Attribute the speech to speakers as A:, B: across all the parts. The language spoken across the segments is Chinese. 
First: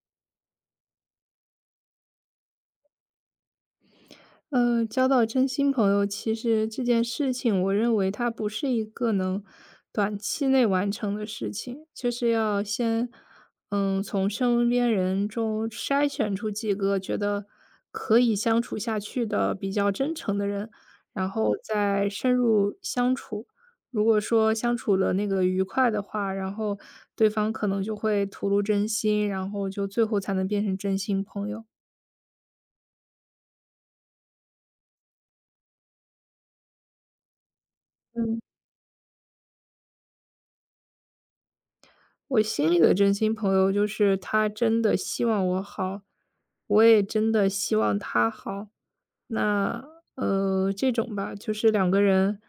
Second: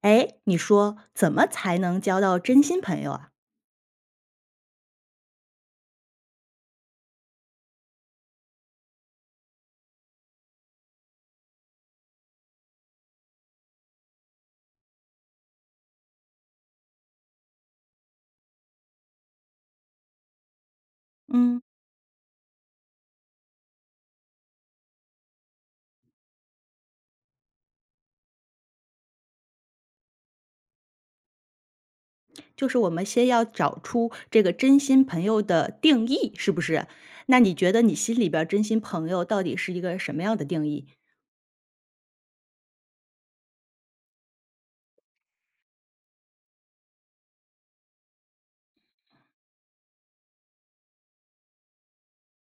A: 哎，你说怎么才能交到真心朋友啊？
B: 交到真心朋友，其实这件事情，我认为它不是一个能短期内完成的事情，就是要先，从身边人中筛选出几个觉得可以相处下去的、比较真诚的人，然后
A: 嗯，
B: 再深入相处。如果说相处的那个愉快的话，然后对方可能就会吐露真心，然后就最后才能变成真心朋友。
A: 就是我们先要找出这个真心朋友的定义，是不是？那你觉得你心里
B: 嗯。
A: 边儿真心朋友到底是一个什么样的定义？
B: 我心里的真心朋友就是他真的希望我好，我也真的希望他好。那这种吧，就是两个人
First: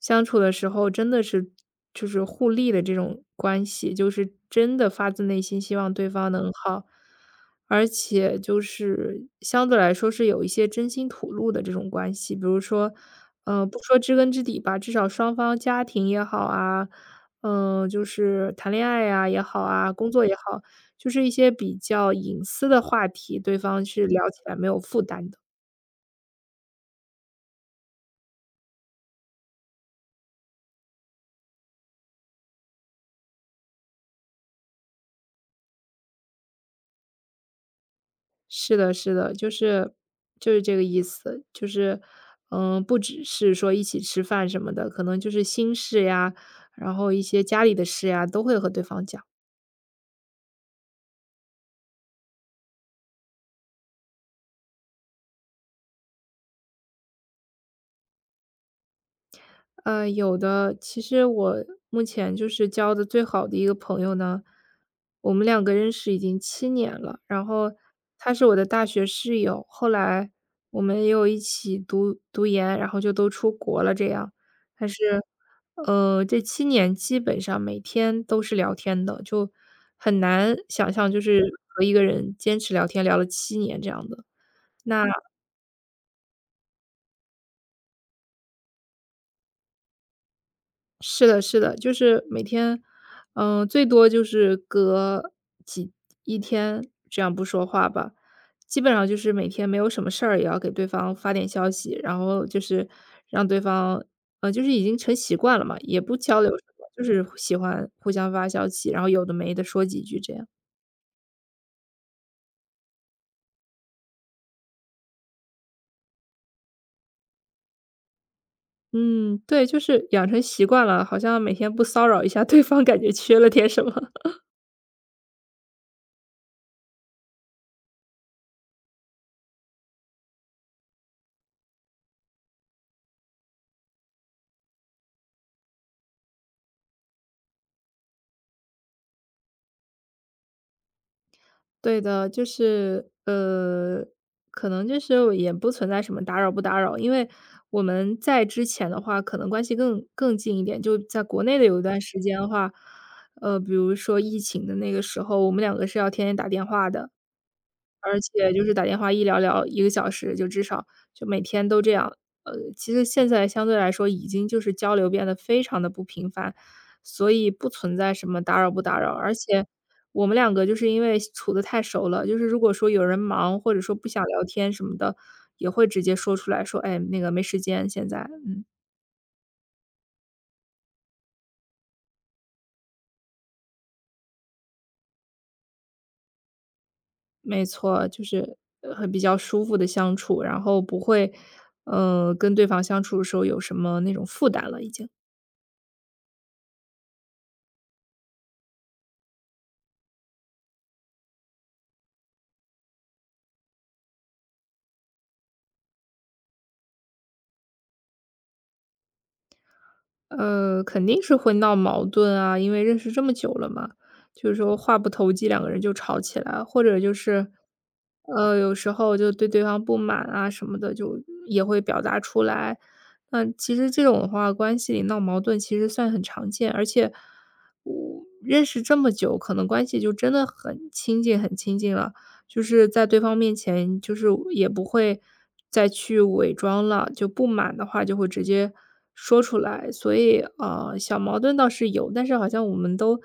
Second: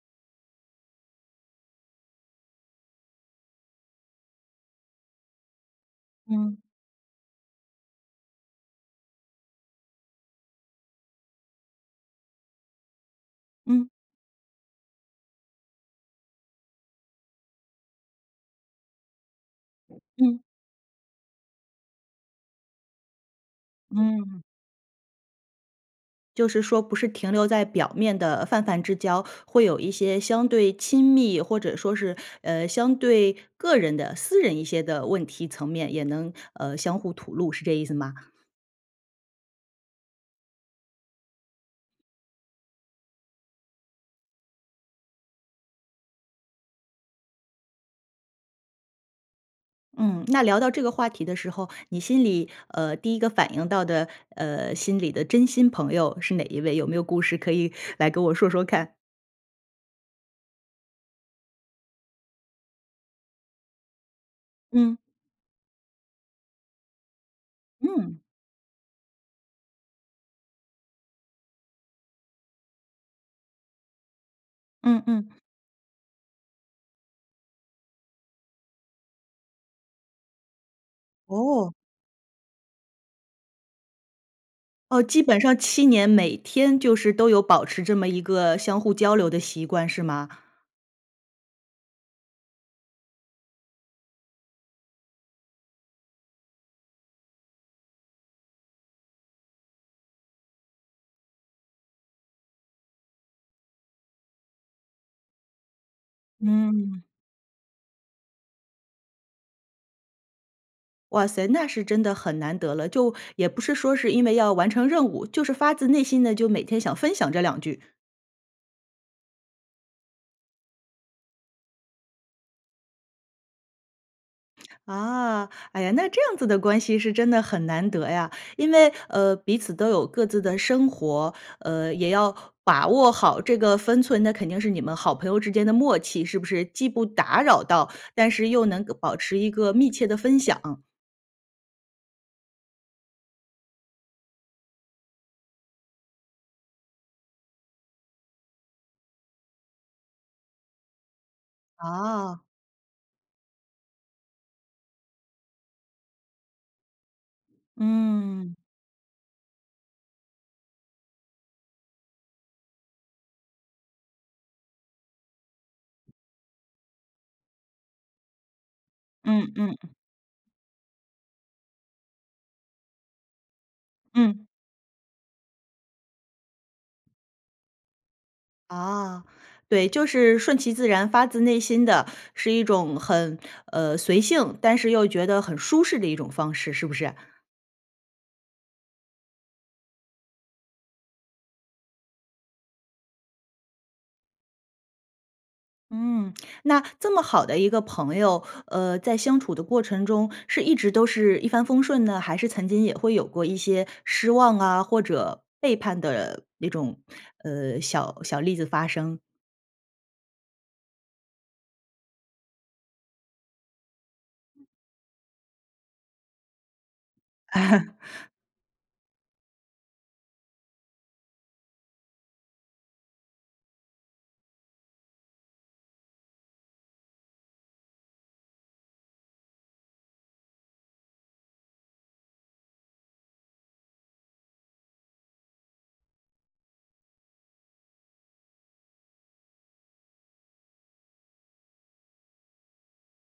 B: 相处的时候，真的是就是互利的这种关系，就是真的发自内心希望对方能
A: 嗯
B: 好，而且就是相对来说是有一些真心吐露的这种关系，比如说，不
A: 嗯
B: 说知根知底吧，至少双方家庭也好啊。嗯，就是谈恋爱呀也好啊，工作也
A: 嗯，
B: 好，就是一些比较隐私的话题，对方是聊起
A: 嗯
B: 来没有负担的。
A: 就是说不是停留在表面的泛泛之交，会有一些相对亲密或者说是相对个人的私人一些的问题层面，也能相互吐露，是这意思吗？
B: 是的，是的，就是这个意思，就是不只是说一起吃饭什么的，可能就是心事呀，然后一些家里的事呀，都会和对方讲。
A: 嗯，那聊到这个话题的时候，你心里，第一个反应到的，心里的真心朋友是哪一位？有没有故事可以来跟我说说看？
B: 有的。其实我目前就是交的最好的一个朋友呢，
A: 嗯。
B: 我们两个认识已经七年了。然后
A: 嗯，
B: 他是我的大学室友，后来我们又一起读研，然后就都出国了这样。但
A: 嗯
B: 是，
A: 嗯。
B: 这七年基本上每天都是聊天的，就很难想象就是
A: 哦。
B: 和一个人坚持聊天聊了七年这样的。
A: 哦，
B: 那
A: 基本上7年每天就是都有保持这么一个相互交流的习惯是吗？
B: 是的是的，就是每天，最多就是隔几一天这样不说话吧。基本上就是每天没有什么事儿，也要给对方发点消息，然后就是让对方就是已经成习惯了嘛，也不交流什么，
A: 嗯，
B: 就是喜欢互相发消息，然后有的没的说几句这样。
A: 哇塞，那是真的很难得了，就也不是说是因为要完成任务，就是发自内心的就每天想分享这两句。
B: 嗯，对，就是养成习惯了，好像每天不骚扰一下 对方，感觉缺了点什么。
A: 啊，哎呀，那这样子的关系是真的很难得呀，因为彼此都有各自的生活，也要把握好这个分寸，那肯定是你们好朋友之间的默契，是不是？既不打扰到，但是又能够保持一个密切的分享。
B: 对的，就是，可能就是也不存在什么打扰不打扰，因为我们在之前的话，可能关系更近一点。就在国内的有一段时间
A: 啊，
B: 的话，比如说疫情的那个时候，我们两个是要天天打电话的。而且
A: 嗯，
B: 就是打电话一聊聊1个小时，就至少就每天都这样。其实现在相对来说已经就是交流变得非常的不频繁，所以不存在什么打扰不打扰。而
A: 嗯
B: 且
A: 嗯
B: 我们两个就是因为处的太熟了，就是如果说有人忙或者说不想聊
A: 嗯，
B: 天什么的，也会直接说出来说：“哎，那个没时间现在。”嗯，
A: 啊，对，就是顺其自然，发自内心的，是一种很随性，但是又觉得很舒适的一种方式，是不是？
B: 没错，就是很比较舒服的相处，然后不会，跟对方相处的时候有什么那种负担了已经。
A: 嗯，那这么好的一个朋友，在相处的过程中，是一直都是一帆风顺呢，还是曾经也会有过一些失望啊，或者背叛的那种，小小例子发生？
B: 肯定是会闹矛盾啊，因为认识这么久了嘛，就是说话不投机，两个人就吵起来或者就是，有时候就对对方不满啊什么的，就也会表达出来。那其实这种的话，关系里闹矛盾其实算很常见，而且我认识这么久，可能关系就真的很亲近，很亲近了。就是在对方面前，就是也不会再去伪装了，就不满的话就会直接说出来，所以，小矛盾倒是有，但是好像我们都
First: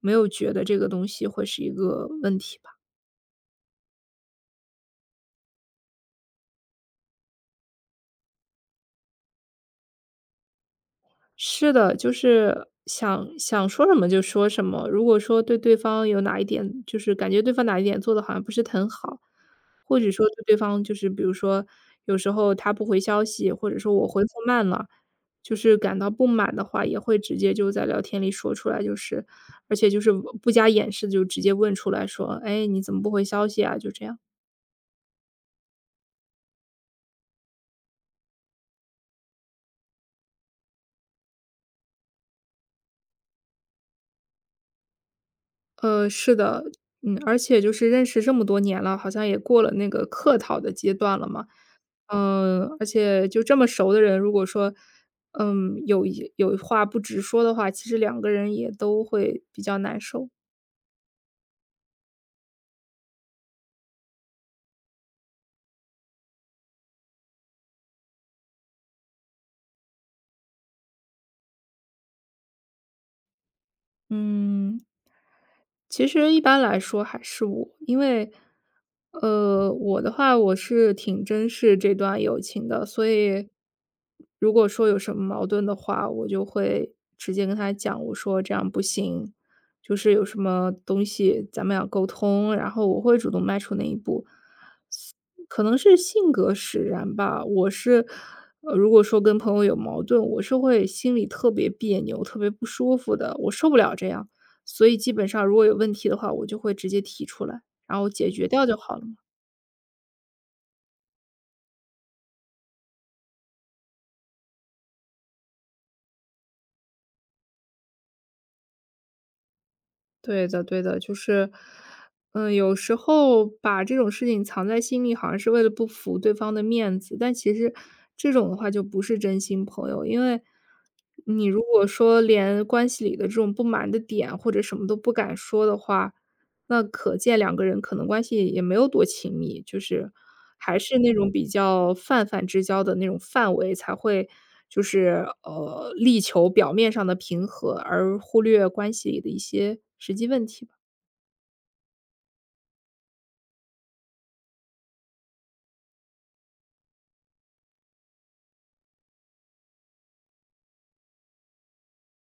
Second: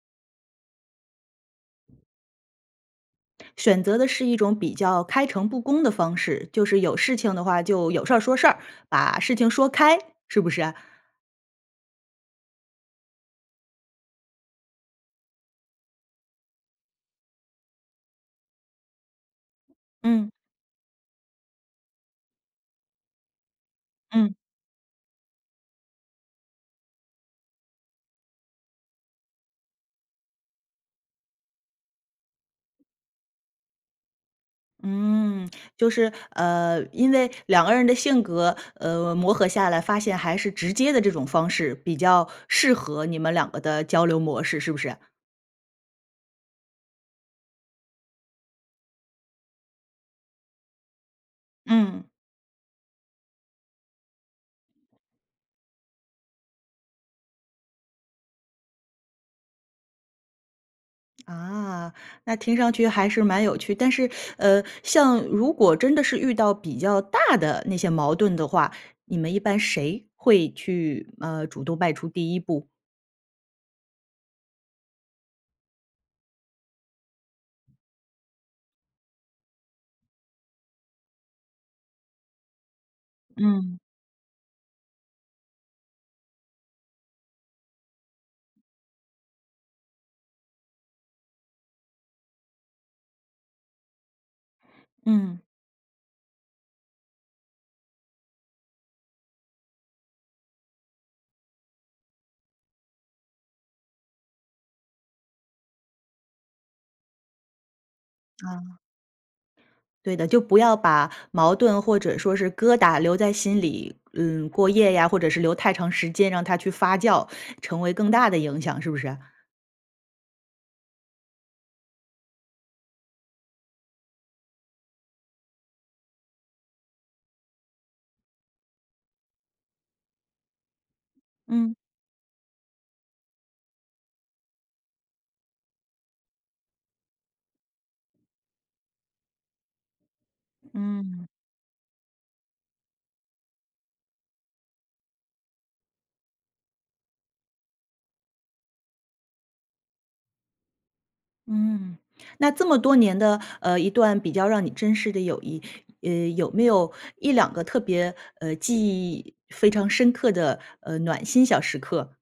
B: 没有觉得这个东西会是一个问题吧。
A: 选择的是一种比较开诚布公的方式，就是有事情的话就有事儿说事儿，把事情说开，是不是啊？
B: 是的，就是想想说什么就说什么。如果说对对方有哪一点，就是感觉对方哪一点做的好像不是很好，或者说
A: 嗯
B: 对对方就是比如说有时候他不回消息，或者说我回复
A: 嗯。
B: 慢了，就是感到不满的话，也会直接就在聊天里说出来，就是而且就是不加掩饰地就直接问出来说：“哎，你怎么不回消息啊？”就这样。
A: 嗯，就是，因为两个人的性格，磨合下来，发现还是直接的这种方式比较适合你们两个的交流模式，是不是？
B: 是的，而且就是认识这么多年了，好像也过了那个客套的阶段了嘛。
A: 嗯，
B: 而且就这么熟的人，如果说，有话不直说的话，其实两个人也都会比较难受。
A: 啊，那听上去还是蛮有趣。但是，像如果真的是遇到比较大的那些矛盾的话，你们一般谁会去，主动迈出第一步？
B: 嗯，其实一般来说还是我，因为，我的话我是挺珍视这段友情的，所以
A: 嗯。
B: 如果说有什么矛盾的话，我就会直接跟他讲，我说这样不行，就是有什么东西咱们要沟通，然后我会主动迈出那一步。
A: 嗯，
B: 可能是性格使然吧，如果说跟朋友有矛盾，我是会心里特别别扭、特别不舒服的，我受不了这样。所以基本上如果有问题的话，我就会直接提出来，然后解决掉就
A: 啊。
B: 好了嘛。
A: 对的，就不要把矛盾或者说是疙瘩留在心里，过夜呀，或者是留太长时间，让它去发酵，成为更大的影响，是不是啊？
B: 对的，对的，就是，有时候把这种事情藏在心里，好像是为了不服对方的面子，但其实这种的话就不是真心朋友，因为你如
A: 嗯
B: 果说连关系里的这种不满的点或者什么都不敢说的话，那可见两个人可能关系也没有多亲密，就是还是那
A: 嗯
B: 种比较泛泛之交的那种范围，才会就是力求表面上的平和，而忽略关系里的一些实际问题吧。
A: 嗯。那这么多年的一段比较让你珍视的友谊，有没有一两个特别记忆非常深刻的暖心小时刻？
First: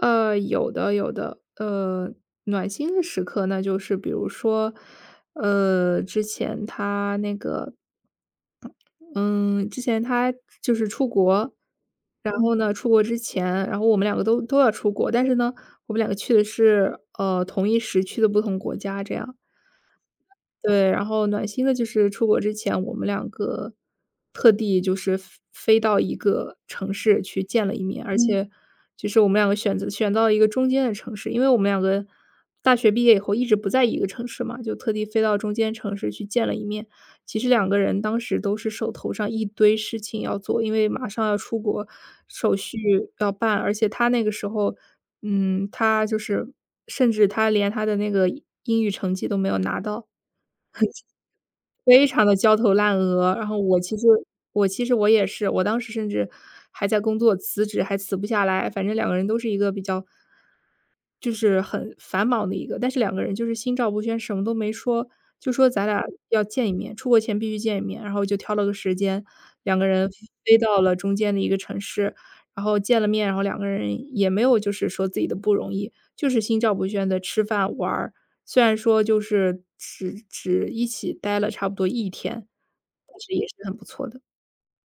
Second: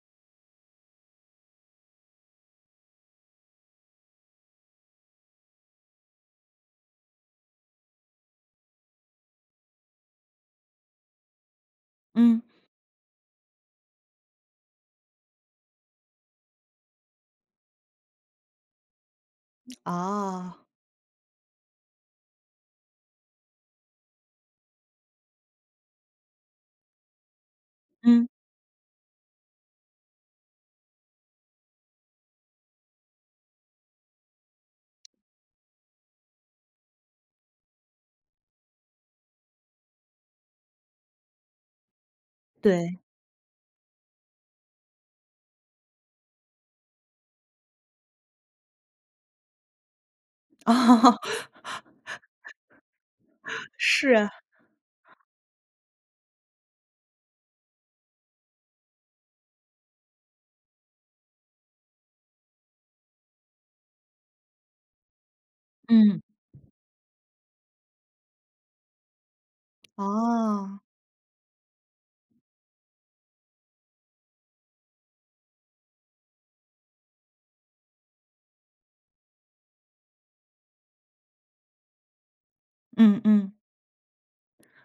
B: 有的有的，暖心的时刻那就是比如说，呃，之前他那个，嗯，之前他就是出国，然
A: 嗯，
B: 后出国之前，然后我们两个都要出国，但是呢，我们两个去的是同一时区的不同国家，这样。
A: 啊
B: 对，然后暖心的就是出国之前，我们两个特地就是飞到一个城市去见了一面，而嗯
A: 嗯，
B: 且就是我们两个选到一个中间的城市，因为我们两个大学毕业以后一直不在一个城市嘛，就特地飞到中间城市去见了一面。其实两个人当时都是手头上一堆事情要做，因为马上要出国，手续
A: 对，
B: 要办，而且他那个时候，他就是甚至他连他的那个英语成绩都没有拿到。
A: 哦，
B: 非常的焦头烂额。然后我其实
A: 是，
B: 我其实我也是，我当时甚至还在工作，辞职还辞不下来，反正两个人都是一个比较就是很繁忙的一个，但是两个人就是心照不宣，什么都没说，就说咱俩
A: 嗯，
B: 要见一面，出国前必须见一面。然后就挑了个时间，两个人飞到
A: 啊
B: 了中间的一个城市，然后见了面，然后两个人也没有就是说自己的不容易，就是心照不宣的吃饭玩儿，虽然说就是只一起待了差不多一天。
A: 嗯嗯。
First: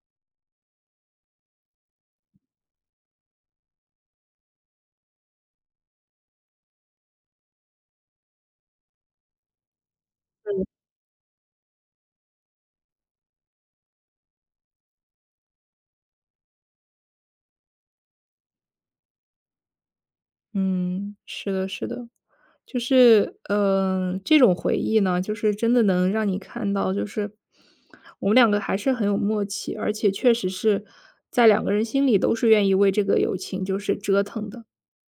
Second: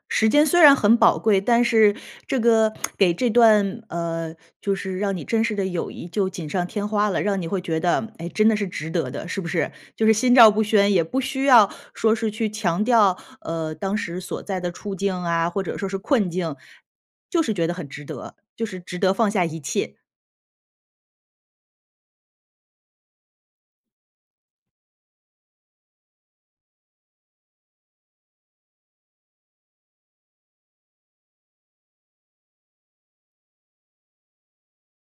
A: 时间虽然很宝贵，但是这个给这段，就是让你真实的友谊就锦上添花了，让你会觉得，哎，真的是值得的，是不是？就是心照不宣，也不需要说是去强调，当时所在的处境啊，或者说是困境，就是觉得很值得，就是值得放下一切。
B: 嗯，是的是的。就是，这种回忆呢，就是真的能让你看到，就是我们两个还是很有默契，而且确实是在两个人心里都是愿意为这个友情就是折腾的。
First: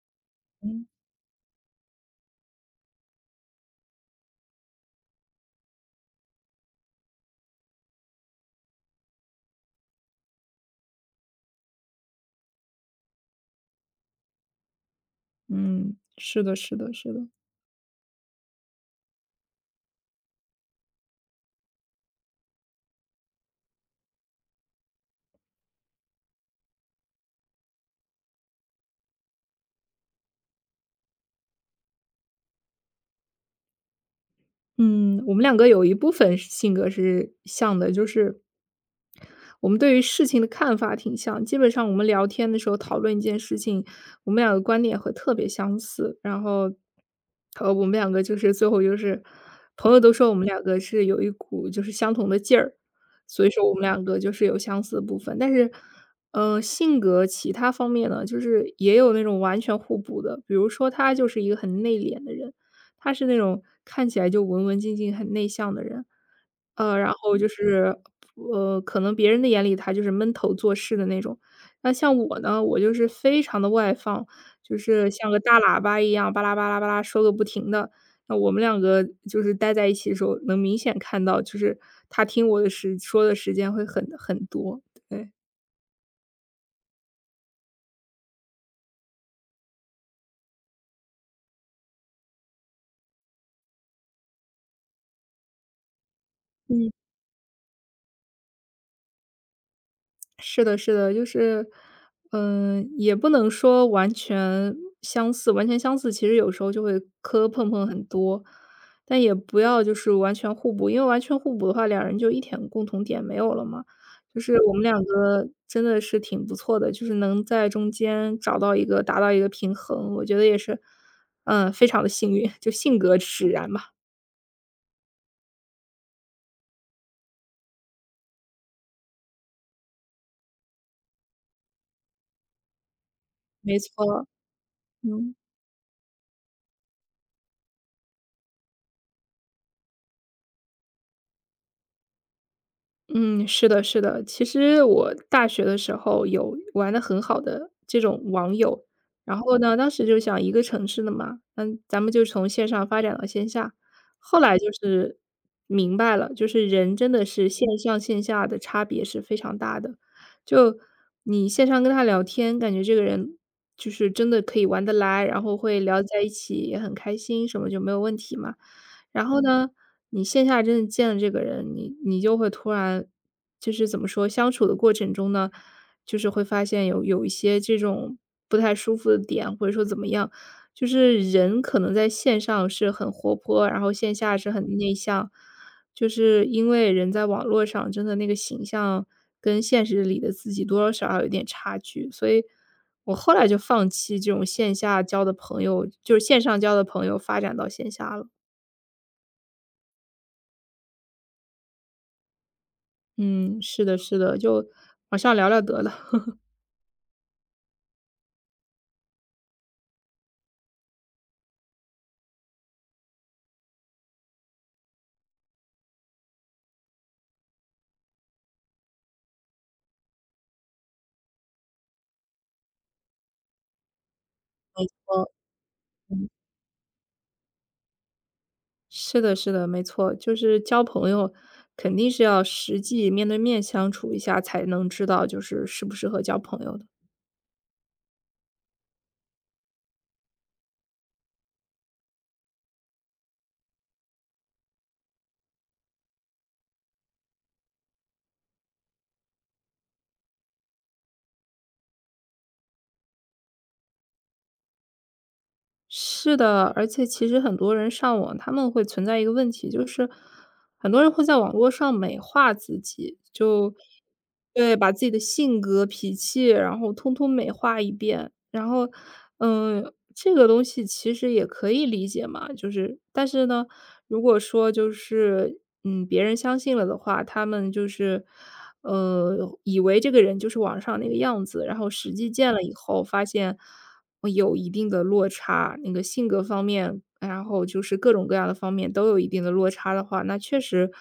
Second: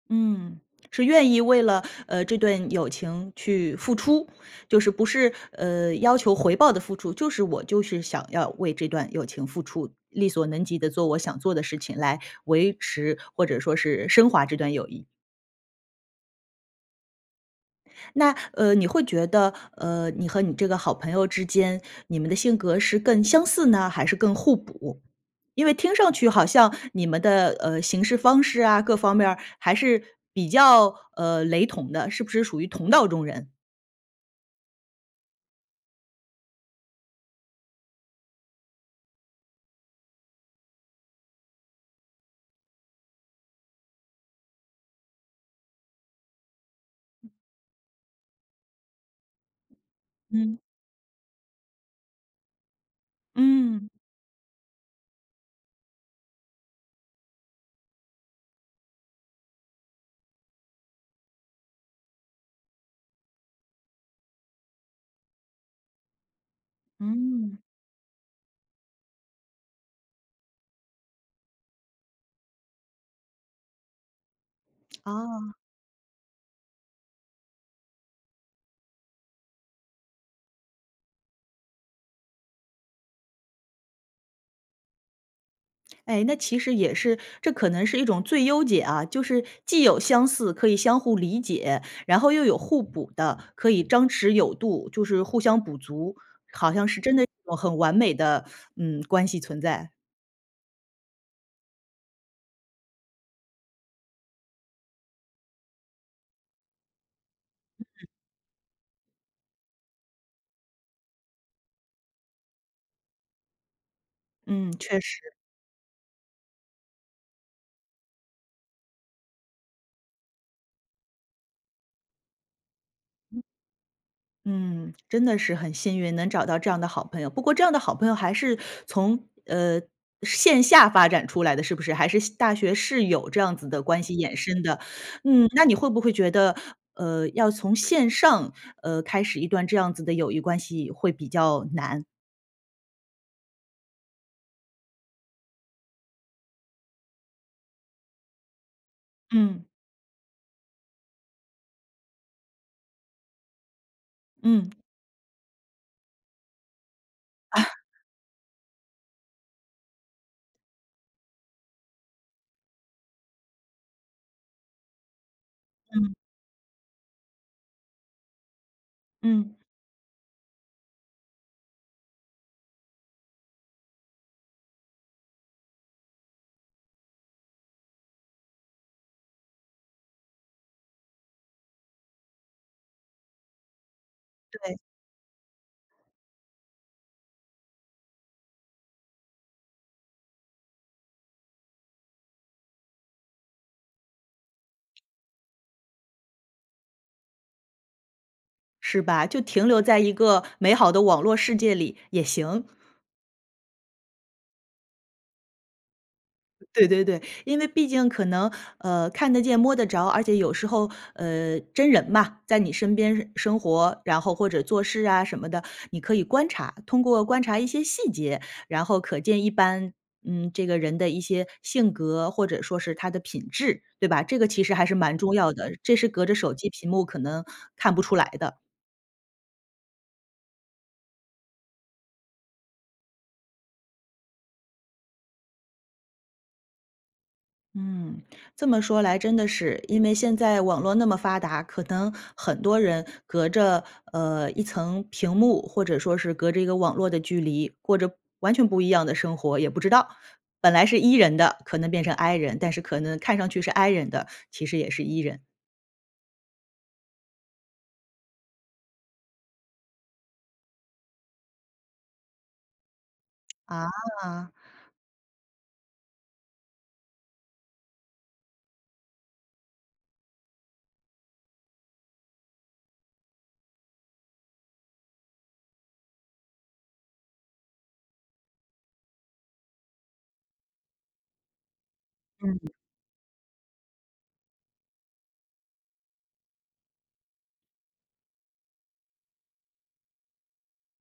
A: 嗯，
B: 嗯。
A: 是愿意为了，这段友情去付出，就是不是，要求回报的付出，就是我就是想要为这段友情付出，力所能及的做我想做的事情来维持，或者说是升华这段友谊。
B: 嗯，是的是的是的。
A: 那你会觉得你和你这个好朋友之间，你们的性格是更相似呢，还是更互补？因为听上去好像你们的行事方式啊，各方面儿还是比较雷同的，是不是属于同道中人？
B: 嗯，我们两个有一部分是性格是像的，就是我们对于事情的看法挺像。基本上我们聊天的时候讨论一件事情，我们两个观点会特别相似。然后，我们两个就是最后就是朋友都说我们
A: 嗯
B: 两个是有一股就是相同的劲儿，所以说我们
A: 嗯。
B: 两个就是有相似的部分。但是，性格其他方面呢，就是也有那种完全互补的。比如说他就是一个很内敛的人。他是那种看起来就文文静静、很内向的人，呃，然后嗯就
A: 嗯，
B: 是，可能别人的眼里他就是闷头做事的那种。那像我呢，我就是非常的外放，就是像个
A: 哦。
B: 大喇叭一样，巴拉巴拉巴拉说个不停的。那我们两个就是待在一起的时候，能明显看到，就是他听我的时说的时间会很多，对。
A: 哎，那其实也是，这可能是一种最优解啊，就是既有相似可以相互理解，然后又有互补的，可以张弛有度，就是互相补足，好像
B: 嗯。
A: 是真的一种很完美的，嗯，关系存在。
B: 是的，是的，就是，嗯、也不能说完全相似，完全相似，其实有时候就会磕磕碰碰很多，但也不要就是完全互补，因为完全互补的话，两人就一点共同点没有了嘛。就是我
A: 嗯，
B: 们
A: 确
B: 两
A: 实。
B: 个真的是挺不错的，就是能在中间找到一个达到一个平衡，我觉得也是，嗯，非常的幸运，就性格使然吧。
A: 嗯，真的是很幸运能找到这样的好朋友。不过这样的好朋友还是从，线下发展出来的，是不是？还是大学室友这样子
B: 没
A: 的关系
B: 错，
A: 衍生的。
B: 嗯。
A: 嗯，那你会不会觉得，要从线上，开始一段这样子的友谊关系会比较难？
B: 嗯，是的，是的。其实我大学的时候有玩的很好的这种网友，然后
A: 嗯，
B: 呢，当时就想一个城市的嘛，嗯，咱们就从线上发展到线下。后来就
A: 嗯，
B: 是明白了，就是人真的是线上线下的差别是非常大的。就你线上跟他聊天，感觉这个人就是真的可以玩得来，然后会聊
A: 嗯，
B: 在一起，也很开心，什么就没有问题嘛。然后
A: 嗯，
B: 呢，你线下真的见了这个人，你就会突然就是怎么说，相处的过程中呢，就是会发现有一些这种不太舒服的点，或者说怎么样，就是人可能在线上是很活泼，然后线下是很
A: 对，
B: 内向，就是因为人在网络上真的那个形象跟现实里的自己多多少少有点差距，所以我后来就放弃这种线下交的朋友，就是线上交的朋友，发展到线下了。
A: 是吧？就停留在一个美好的网络世界里也行。
B: 嗯，是的，是的，就往上聊聊得了。
A: 对对对，因为毕竟可能，看得见摸得着，而且有时候，真人嘛，在你身边生活，然后或者做事啊什么的，你可以观察，通过观察一些细节，然后可见一般，这个人的一些性格或者说是他的品质，对吧？这个其实还是蛮
B: 哦，
A: 重要的，这是隔着手机屏幕可能看不出来的。
B: 是的，是的，没错，就是交朋友，肯定是要实际面对面相处一下，才能知道就是适不适合交朋友的。
A: 嗯，这么说来真的是，因为现在网络那么发达，可能很多人隔着一层屏幕，或者说是隔着一个网络的距离，过着完全不一样的生活，也不知道本来是 E 人的，可能变成 I 人，但是可能看上去是 I 人的，其实也是 E 人
B: 是的，而且其实很多人上网，他们会存在一个问题，就是很多人会在网络上美化自己，就
A: 啊。
B: 对，把自己的性格、脾气，然后通通美化一遍。然后，嗯，这个东西其实也可以理解嘛，就是但是呢，如果说就是嗯，别人相信了的话，他们就是呃，以为这个人就是网上那个样子，然后实际见了以后发现。有一定的落差，那个性格方面，然后就是各种各样的方面都有一定的落差的话，那确实，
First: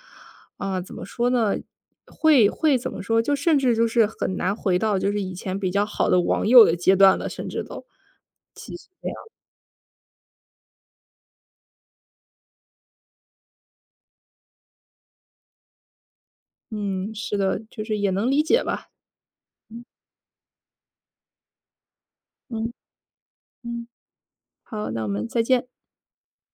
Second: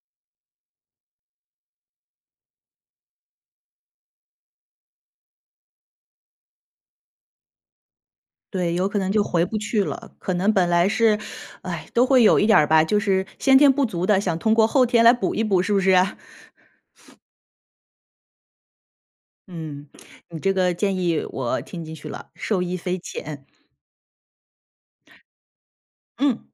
B: 啊，怎么说呢，会怎么说，就甚至就是很难回到就是以前比较好的网友的阶段了，甚至都。
A: 对，有可能就回不去了。可能本来是，哎，都会有一点儿吧，就是先天不足的，想通过后天来补一补，是不是啊？
B: 嗯，是的，就是也能理解吧。
A: 嗯，你这个建议我听进去了，受
B: 嗯。
A: 益匪浅。
B: 嗯。好，那我们再见。
A: 嗯。